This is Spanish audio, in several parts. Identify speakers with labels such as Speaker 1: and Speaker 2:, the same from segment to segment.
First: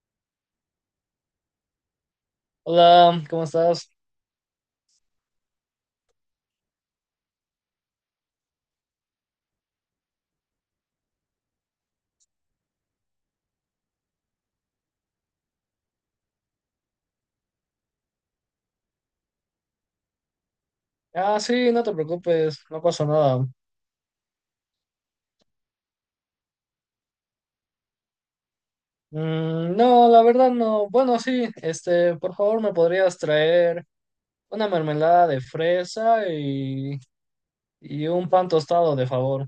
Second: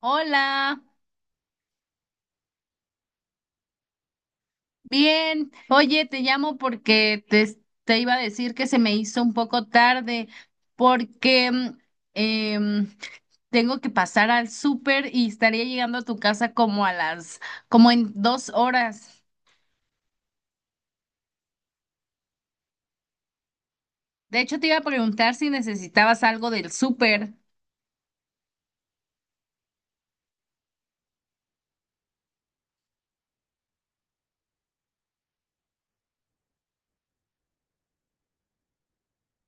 Speaker 1: Hola,
Speaker 2: Hola, ¿cómo estás?
Speaker 1: bien. Oye, te llamo porque te iba a decir que se me hizo un poco tarde porque em, tengo que pasar al súper y estaría llegando a tu casa como en 2 horas.
Speaker 2: Ah, sí, no te preocupes, no pasó nada.
Speaker 1: De hecho, te iba a preguntar si necesitabas algo del súper.
Speaker 2: No, la verdad no. Bueno, sí, por favor, ¿me podrías traer una mermelada de fresa y un pan tostado, de favor?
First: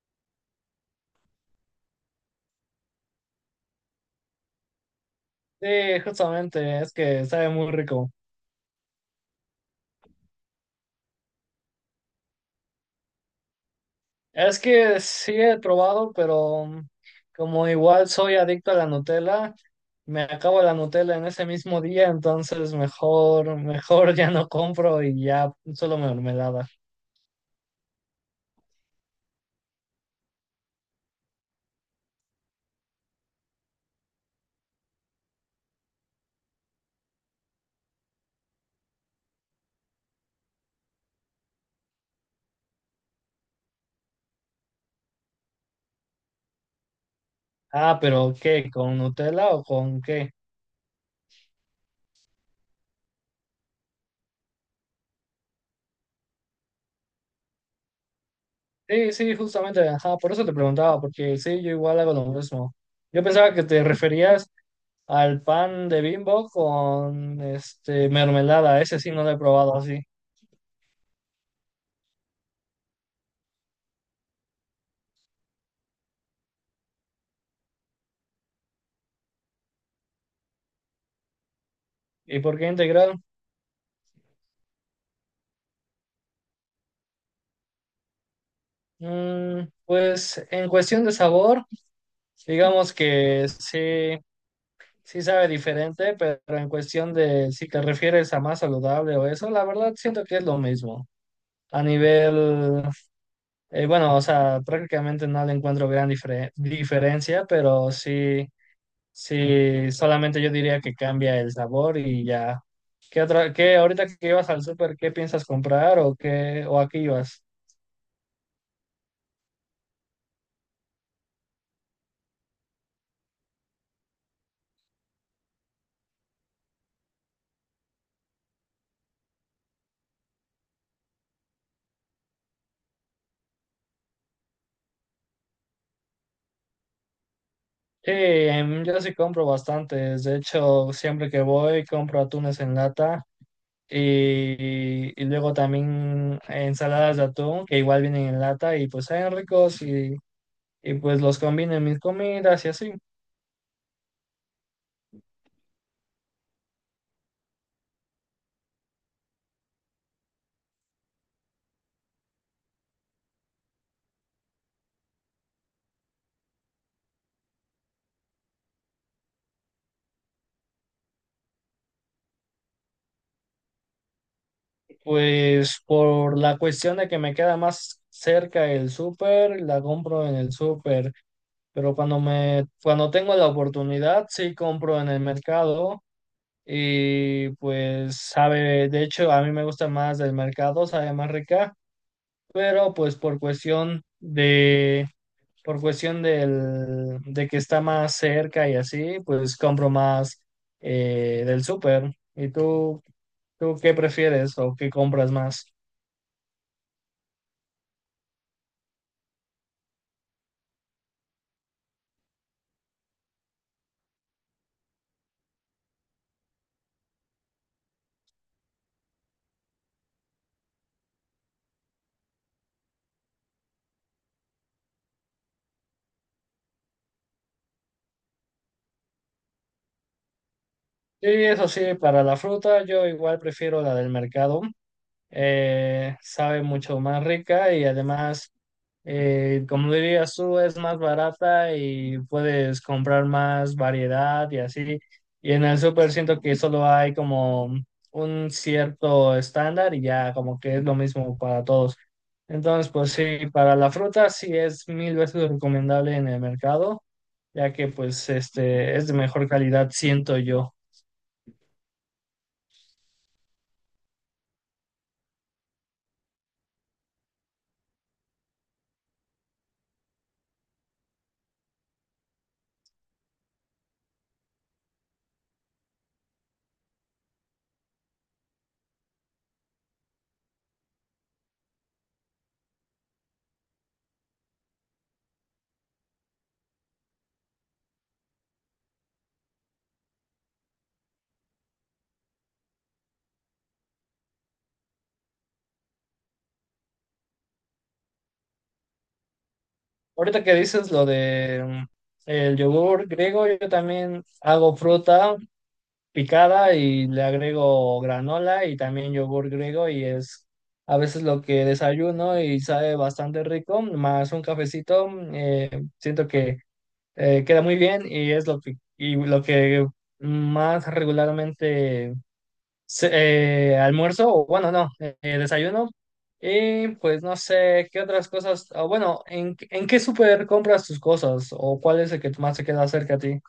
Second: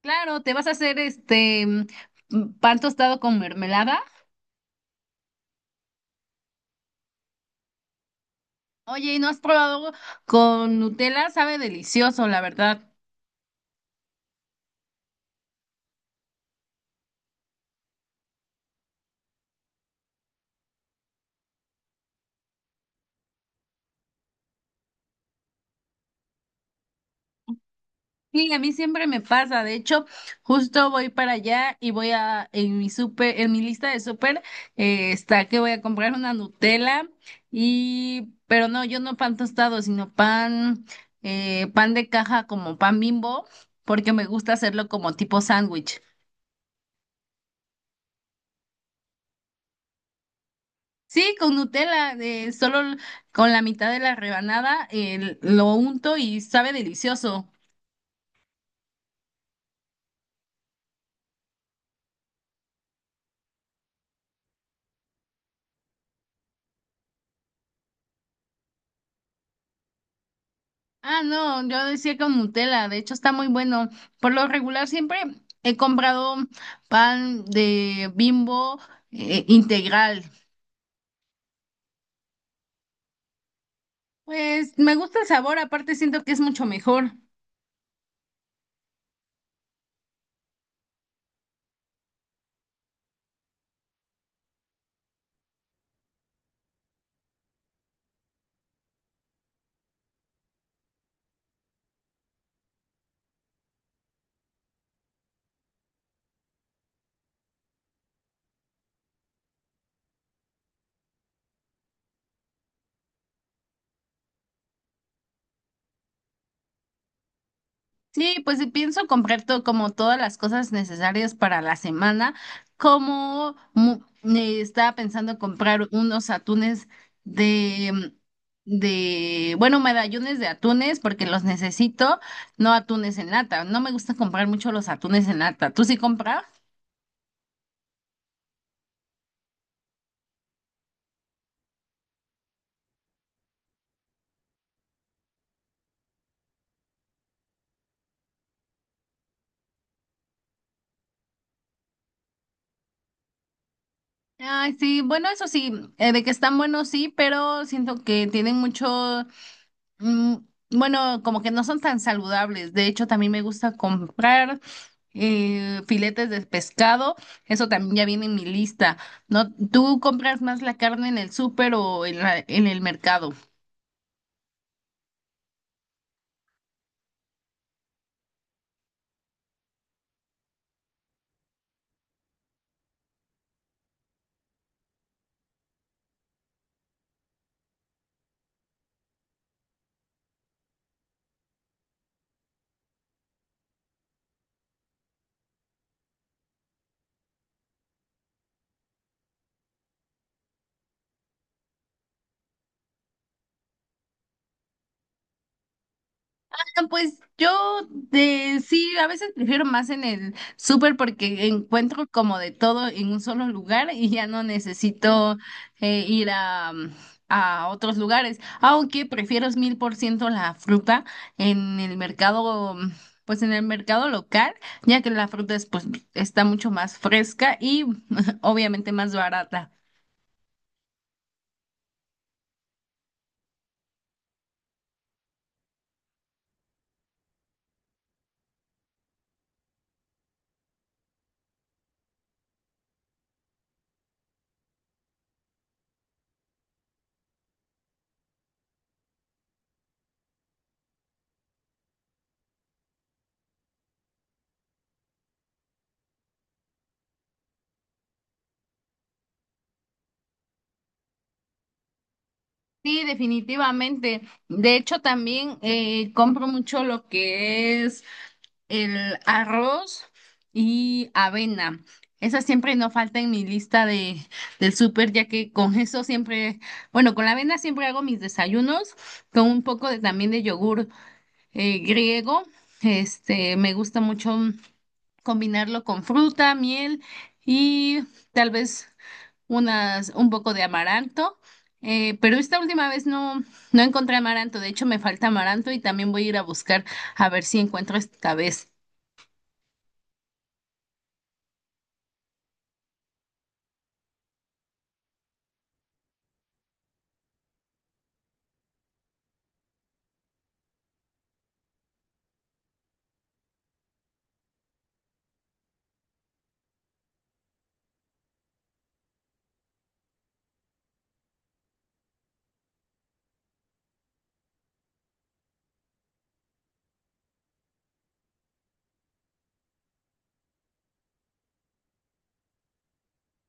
Speaker 1: Claro, ¿te vas a hacer este pan tostado con mermelada?
Speaker 2: Sí, justamente, es que sabe muy rico.
Speaker 1: Oye, ¿y no has probado con Nutella? Sabe delicioso, la verdad.
Speaker 2: Es que sí he probado, pero como igual soy adicto a la Nutella, me acabo la Nutella en ese mismo día, entonces mejor ya no compro y ya solo mermelada.
Speaker 1: Sí, a mí siempre me pasa. De hecho, justo voy para allá y voy a, en mi súper, en mi lista de súper, está que voy a comprar una Nutella y, pero no, yo no pan tostado, sino pan de caja como pan Bimbo, porque me gusta hacerlo como tipo sándwich.
Speaker 2: Ah, pero ¿qué? ¿Con Nutella o con qué?
Speaker 1: Sí, con Nutella, solo con la mitad de la rebanada, lo unto y sabe delicioso.
Speaker 2: Sí, sí, justamente, ajá, por eso te preguntaba, porque sí, yo igual hago lo mismo. Yo pensaba que te referías al pan de Bimbo con este mermelada, ese sí no lo he probado así.
Speaker 1: Ah, no, yo decía con Nutella, de hecho está muy bueno. Por lo regular siempre he comprado pan de Bimbo integral.
Speaker 2: ¿Y por qué integral?
Speaker 1: Pues me gusta el sabor, aparte siento que es mucho mejor.
Speaker 2: Pues en cuestión de sabor, digamos que sí, sí sabe diferente, pero en cuestión de si te refieres a más saludable o eso, la verdad siento que es lo mismo. A nivel. Bueno, o sea, prácticamente no le encuentro gran diferencia, pero sí, sí, solamente yo diría que cambia el sabor y ya. ¿Qué qué ahorita que ibas al súper, qué piensas comprar o qué, o aquí ibas?
Speaker 1: Sí, pues sí, pienso comprar todo, como todas las cosas necesarias para la semana, como estaba pensando comprar unos atunes de, bueno, medallones de atunes porque los necesito, no atunes en lata. No me gusta comprar mucho los atunes en lata. ¿Tú sí compras?
Speaker 2: Yo sí compro bastantes, de hecho, siempre que voy compro atunes en lata y luego también ensaladas de atún que igual vienen en lata y pues saben ricos y pues los combino en mis comidas y así.
Speaker 1: Ay, sí, bueno, eso sí, de que están buenos, sí, pero siento que tienen Mm, bueno, como que no son tan saludables. De hecho, también me gusta comprar filetes de pescado. Eso también ya viene en mi lista. ¿No? ¿Tú compras más la carne en el súper o en en el mercado?
Speaker 2: Pues por la cuestión de que me queda más cerca el súper, la compro en el súper, pero cuando tengo la oportunidad, sí compro en el mercado y pues sabe, de hecho a mí me gusta más del mercado, sabe más rica, pero pues por por cuestión de que está más cerca y así, pues compro más del súper. ¿Y tú qué prefieres o qué compras más?
Speaker 1: Ah, pues yo de sí, a veces prefiero más en el súper porque encuentro como de todo en un solo lugar y ya no necesito ir a otros lugares. Aunque prefiero 1000% la fruta en el mercado, pues en el mercado local, ya que la fruta es, pues, está mucho más fresca y obviamente más barata.
Speaker 2: Sí, eso sí, para la fruta yo igual prefiero la del mercado. Sabe mucho más rica y además, como dirías tú, es más barata y puedes comprar más variedad y así. Y en el súper siento que solo hay como un cierto estándar y ya como que es lo mismo para todos. Entonces, pues sí, para la fruta sí es mil veces recomendable en el mercado, ya que pues este es de mejor calidad, siento yo.
Speaker 1: Sí, definitivamente. De hecho, también compro mucho lo que es el arroz y avena. Esa siempre no falta en mi lista de, del súper, ya que con eso siempre, bueno, con la avena siempre hago mis desayunos, con un poco de, también de yogur griego. Este, me gusta mucho combinarlo con fruta, miel y tal vez un poco de amaranto. Pero esta última vez no, no encontré amaranto, de hecho me falta amaranto y también voy a ir a buscar a ver si encuentro esta vez.
Speaker 2: Ahorita que dices lo de el yogur griego, yo también hago fruta picada y le agrego granola y también yogur griego y es a veces lo que desayuno y sabe bastante rico, más un cafecito, eh, siento que queda muy bien y es lo y lo que más regularmente almuerzo, o bueno, no, desayuno. Y pues no sé, ¿qué otras cosas? O bueno, en qué súper compras tus cosas? ¿O cuál es el que más te queda cerca a ti?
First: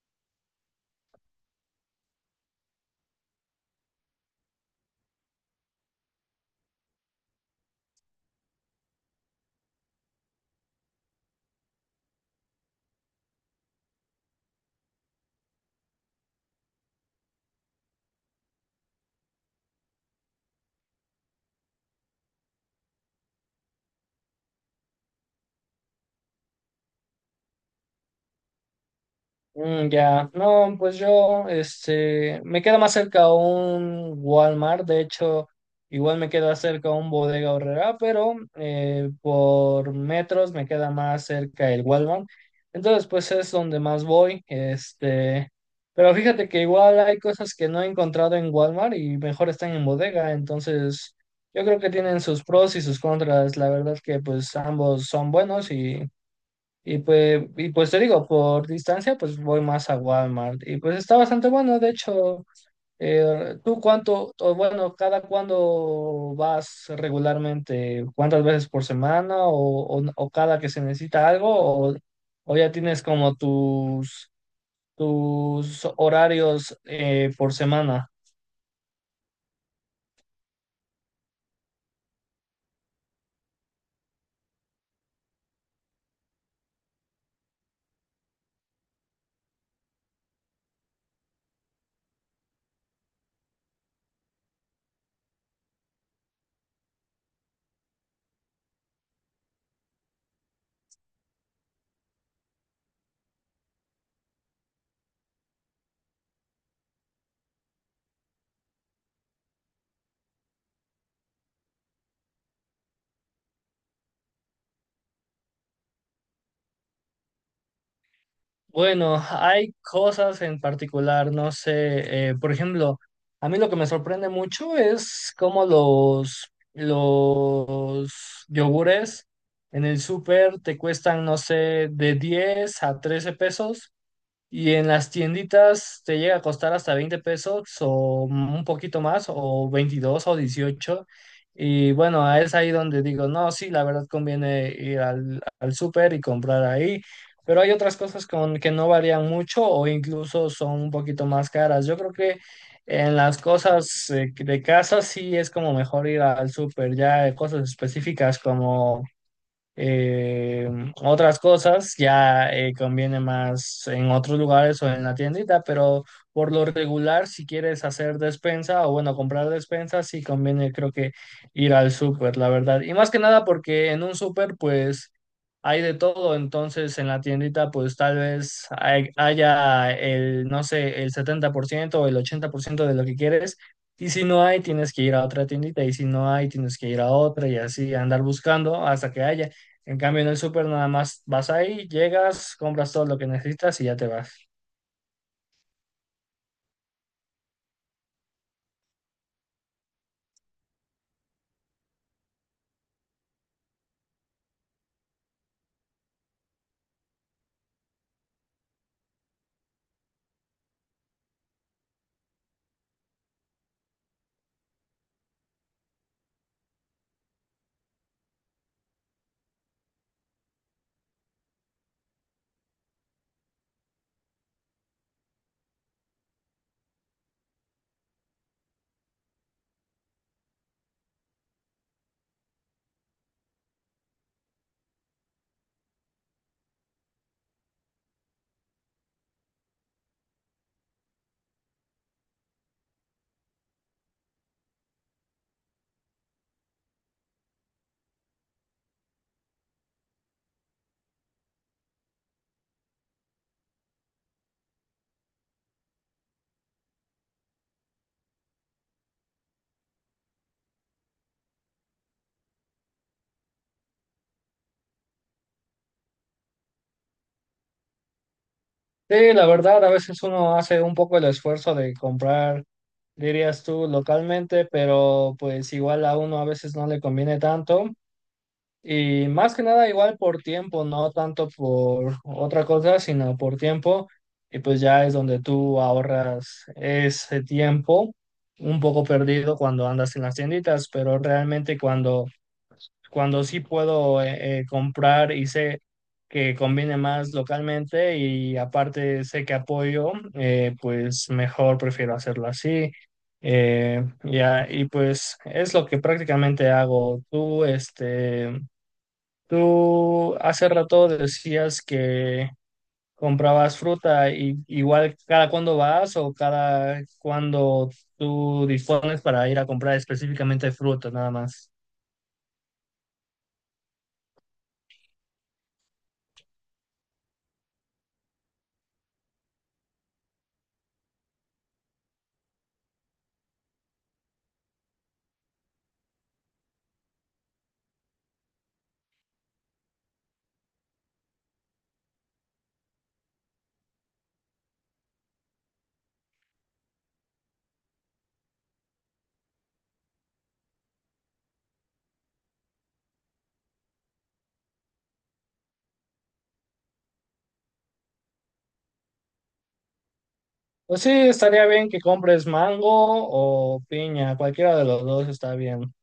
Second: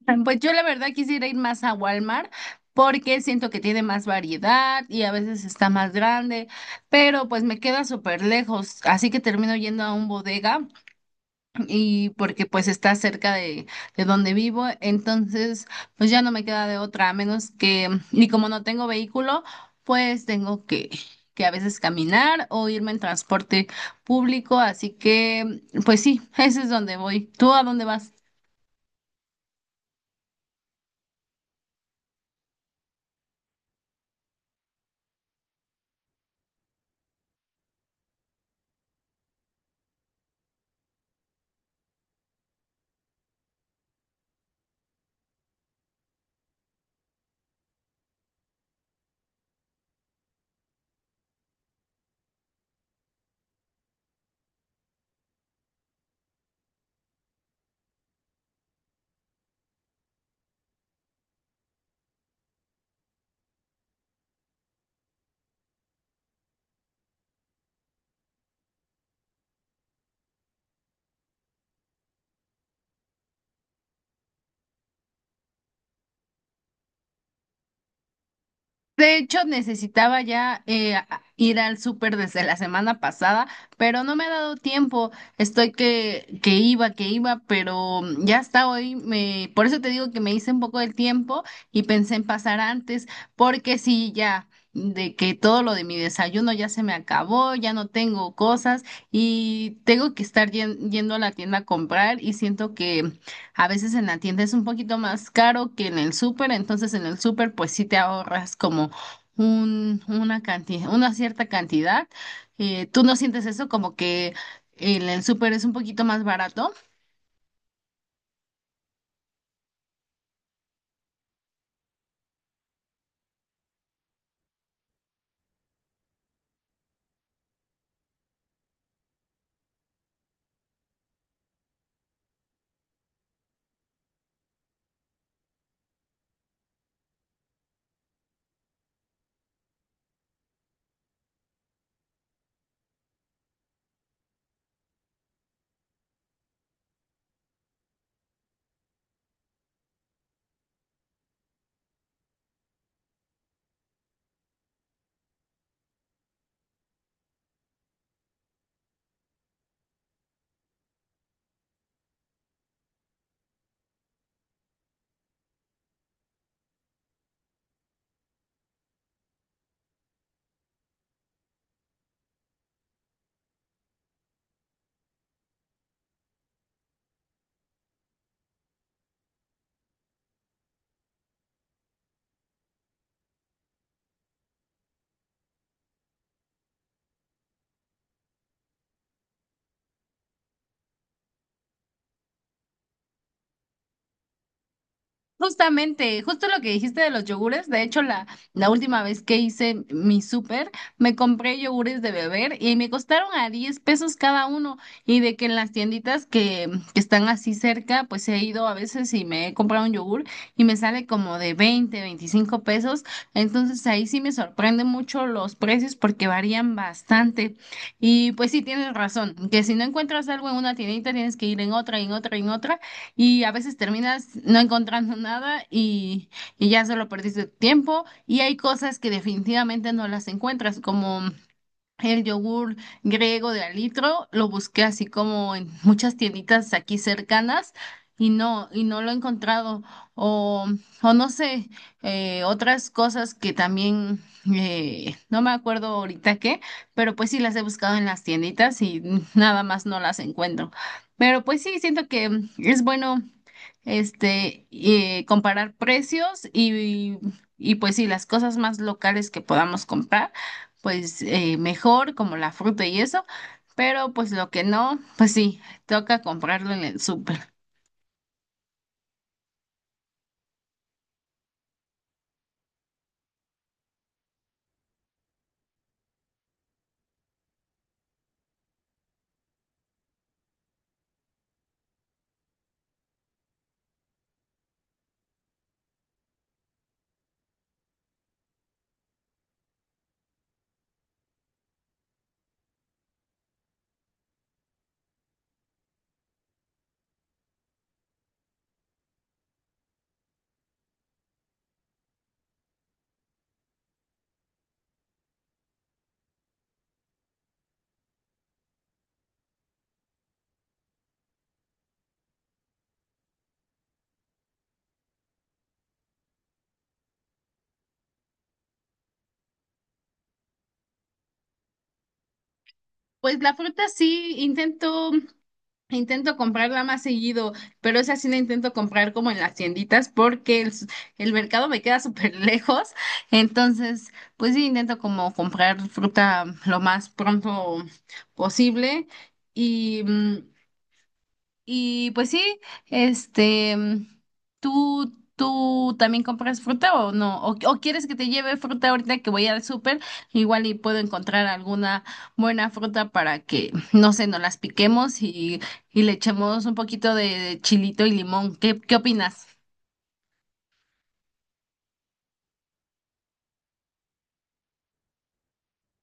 Speaker 1: Pues yo la verdad quisiera ir más a Walmart porque siento que tiene más variedad y a veces está más grande, pero pues me queda súper lejos, así que termino yendo a un bodega y porque pues está cerca de donde vivo, entonces pues ya no me queda de otra, a menos que, y como no tengo vehículo, pues tengo que a veces caminar o irme en transporte público, así que pues sí, ese es donde voy. ¿Tú a dónde vas?
Speaker 2: Ya, no, pues yo, este, me queda más cerca a un Walmart, de hecho, igual me queda cerca a un Bodega Aurrera, pero por metros me queda más cerca el Walmart, entonces pues es donde más voy, este, pero fíjate que igual hay cosas que no he encontrado en Walmart y mejor están en Bodega, entonces yo creo que tienen sus pros y sus contras, la verdad que pues ambos son buenos y pues te digo, por distancia, pues voy más a Walmart. Y pues está bastante bueno. De hecho, ¿tú o bueno, cada cuándo vas regularmente? ¿Cuántas veces por semana o cada que se necesita algo? O ya tienes como tus horarios por semana?
Speaker 1: De hecho, necesitaba ya ir al súper desde la semana pasada, pero no me ha dado tiempo. Estoy que iba, pero ya hasta hoy. Por eso te digo que me hice un poco del tiempo y pensé en pasar antes, porque sí, ya, de que todo lo de mi desayuno ya se me acabó, ya no tengo cosas y tengo que estar yendo a la tienda a comprar y siento que a veces en la tienda es un poquito más caro que en el súper, entonces en el súper pues sí te ahorras como una cantidad, una cierta cantidad. ¿Tú no sientes eso como que el súper es un poquito más barato?
Speaker 2: Bueno, hay cosas en particular, no sé, por ejemplo, a mí lo que me sorprende mucho es cómo los yogures en el súper te cuestan, no sé, de 10 a 13 pesos y en las tienditas te llega a costar hasta 20 pesos o un poquito más, o 22 o 18. Y bueno, es ahí donde digo, no, sí, la verdad conviene ir al súper y comprar ahí. Pero hay otras cosas con que no varían mucho o incluso son un poquito más caras. Yo creo que en las cosas de casa sí es como mejor ir al súper, ya cosas específicas como eh, otras cosas ya conviene más en otros lugares o en la tiendita, pero por lo regular, si quieres hacer despensa o bueno, comprar despensa, sí conviene creo que ir al súper, la verdad. Y más que nada porque en un súper pues hay de todo, entonces en la tiendita pues tal vez haya el, no sé, el 70% o el 80% de lo que quieres. Y si no hay, tienes que ir a otra tiendita, y si no hay, tienes que ir a otra y así andar buscando hasta que haya. En cambio, en el súper nada más vas ahí, llegas, compras todo lo que necesitas y ya te vas.
Speaker 1: Justamente, justo lo que dijiste de los yogures, de hecho la última vez que hice mi súper, me compré yogures de beber y me costaron a 10 pesos cada uno y de que en las tienditas que están así cerca, pues he ido a veces y me he comprado un yogur y me sale como de 20, 25 pesos, entonces ahí sí me sorprende mucho los precios porque varían bastante y pues sí tienes razón, que si no encuentras algo en una tiendita tienes que ir en otra, en otra, en otra y a veces terminas no encontrando nada y, y ya solo perdiste tiempo y hay cosas que definitivamente no las encuentras, como el yogur griego de alitro lo busqué así como en muchas tienditas aquí cercanas y no lo he encontrado. O, o no sé, otras cosas que también no me acuerdo ahorita qué, pero pues sí las he buscado en las tienditas y nada más no las encuentro. Pero pues sí, siento que es bueno comparar precios y pues sí, las cosas más locales que podamos comprar pues mejor, como la fruta y eso, pero pues lo que no, pues sí, toca comprarlo en el súper.
Speaker 2: Sí, la verdad, a veces uno hace un poco el esfuerzo de comprar, dirías tú, localmente, pero pues igual a uno a veces no le conviene tanto. Y más que nada, igual por tiempo, no tanto por otra cosa, sino por tiempo. Y pues ya es donde tú ahorras ese tiempo un poco perdido cuando andas en las tienditas, pero realmente cuando sí puedo comprar y sé que conviene más localmente y aparte sé que apoyo, pues mejor prefiero hacerlo así. Ya, y pues es lo que prácticamente hago. Tú, este, tú hace rato decías que comprabas fruta y igual cada cuándo vas o cada cuándo tú dispones para ir a comprar específicamente fruta, nada más.
Speaker 1: Pues la fruta sí, intento, intento comprarla más seguido, pero esa sí la intento comprar como en las tienditas porque el mercado me queda súper lejos, entonces pues sí intento como comprar fruta lo más pronto posible y... y pues sí, este, ¿tú también compras fruta o no? ¿O quieres que te lleve fruta ahorita que voy al súper? Igual y puedo encontrar alguna buena fruta para que, no sé, nos las piquemos y le echemos un poquito de chilito y limón. ¿Qué opinas?
Speaker 2: Pues sí, estaría bien que compres mango o piña, cualquiera de los dos está bien.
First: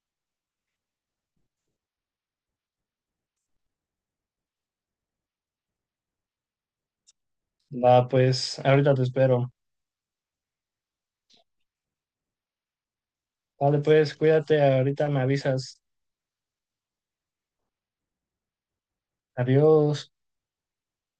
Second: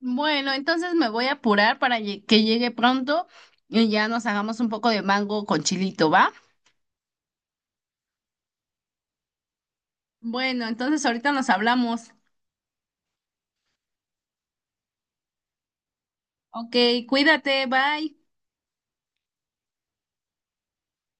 Speaker 1: Bueno, entonces me voy a apurar para que llegue pronto y ya nos hagamos un poco de mango con chilito, ¿va?
Speaker 2: Va, pues, ahorita te espero.
Speaker 1: Bueno, entonces ahorita nos hablamos.
Speaker 2: Vale, pues, cuídate, ahorita me avisas.
Speaker 1: Ok, cuídate, bye.
Speaker 2: Adiós.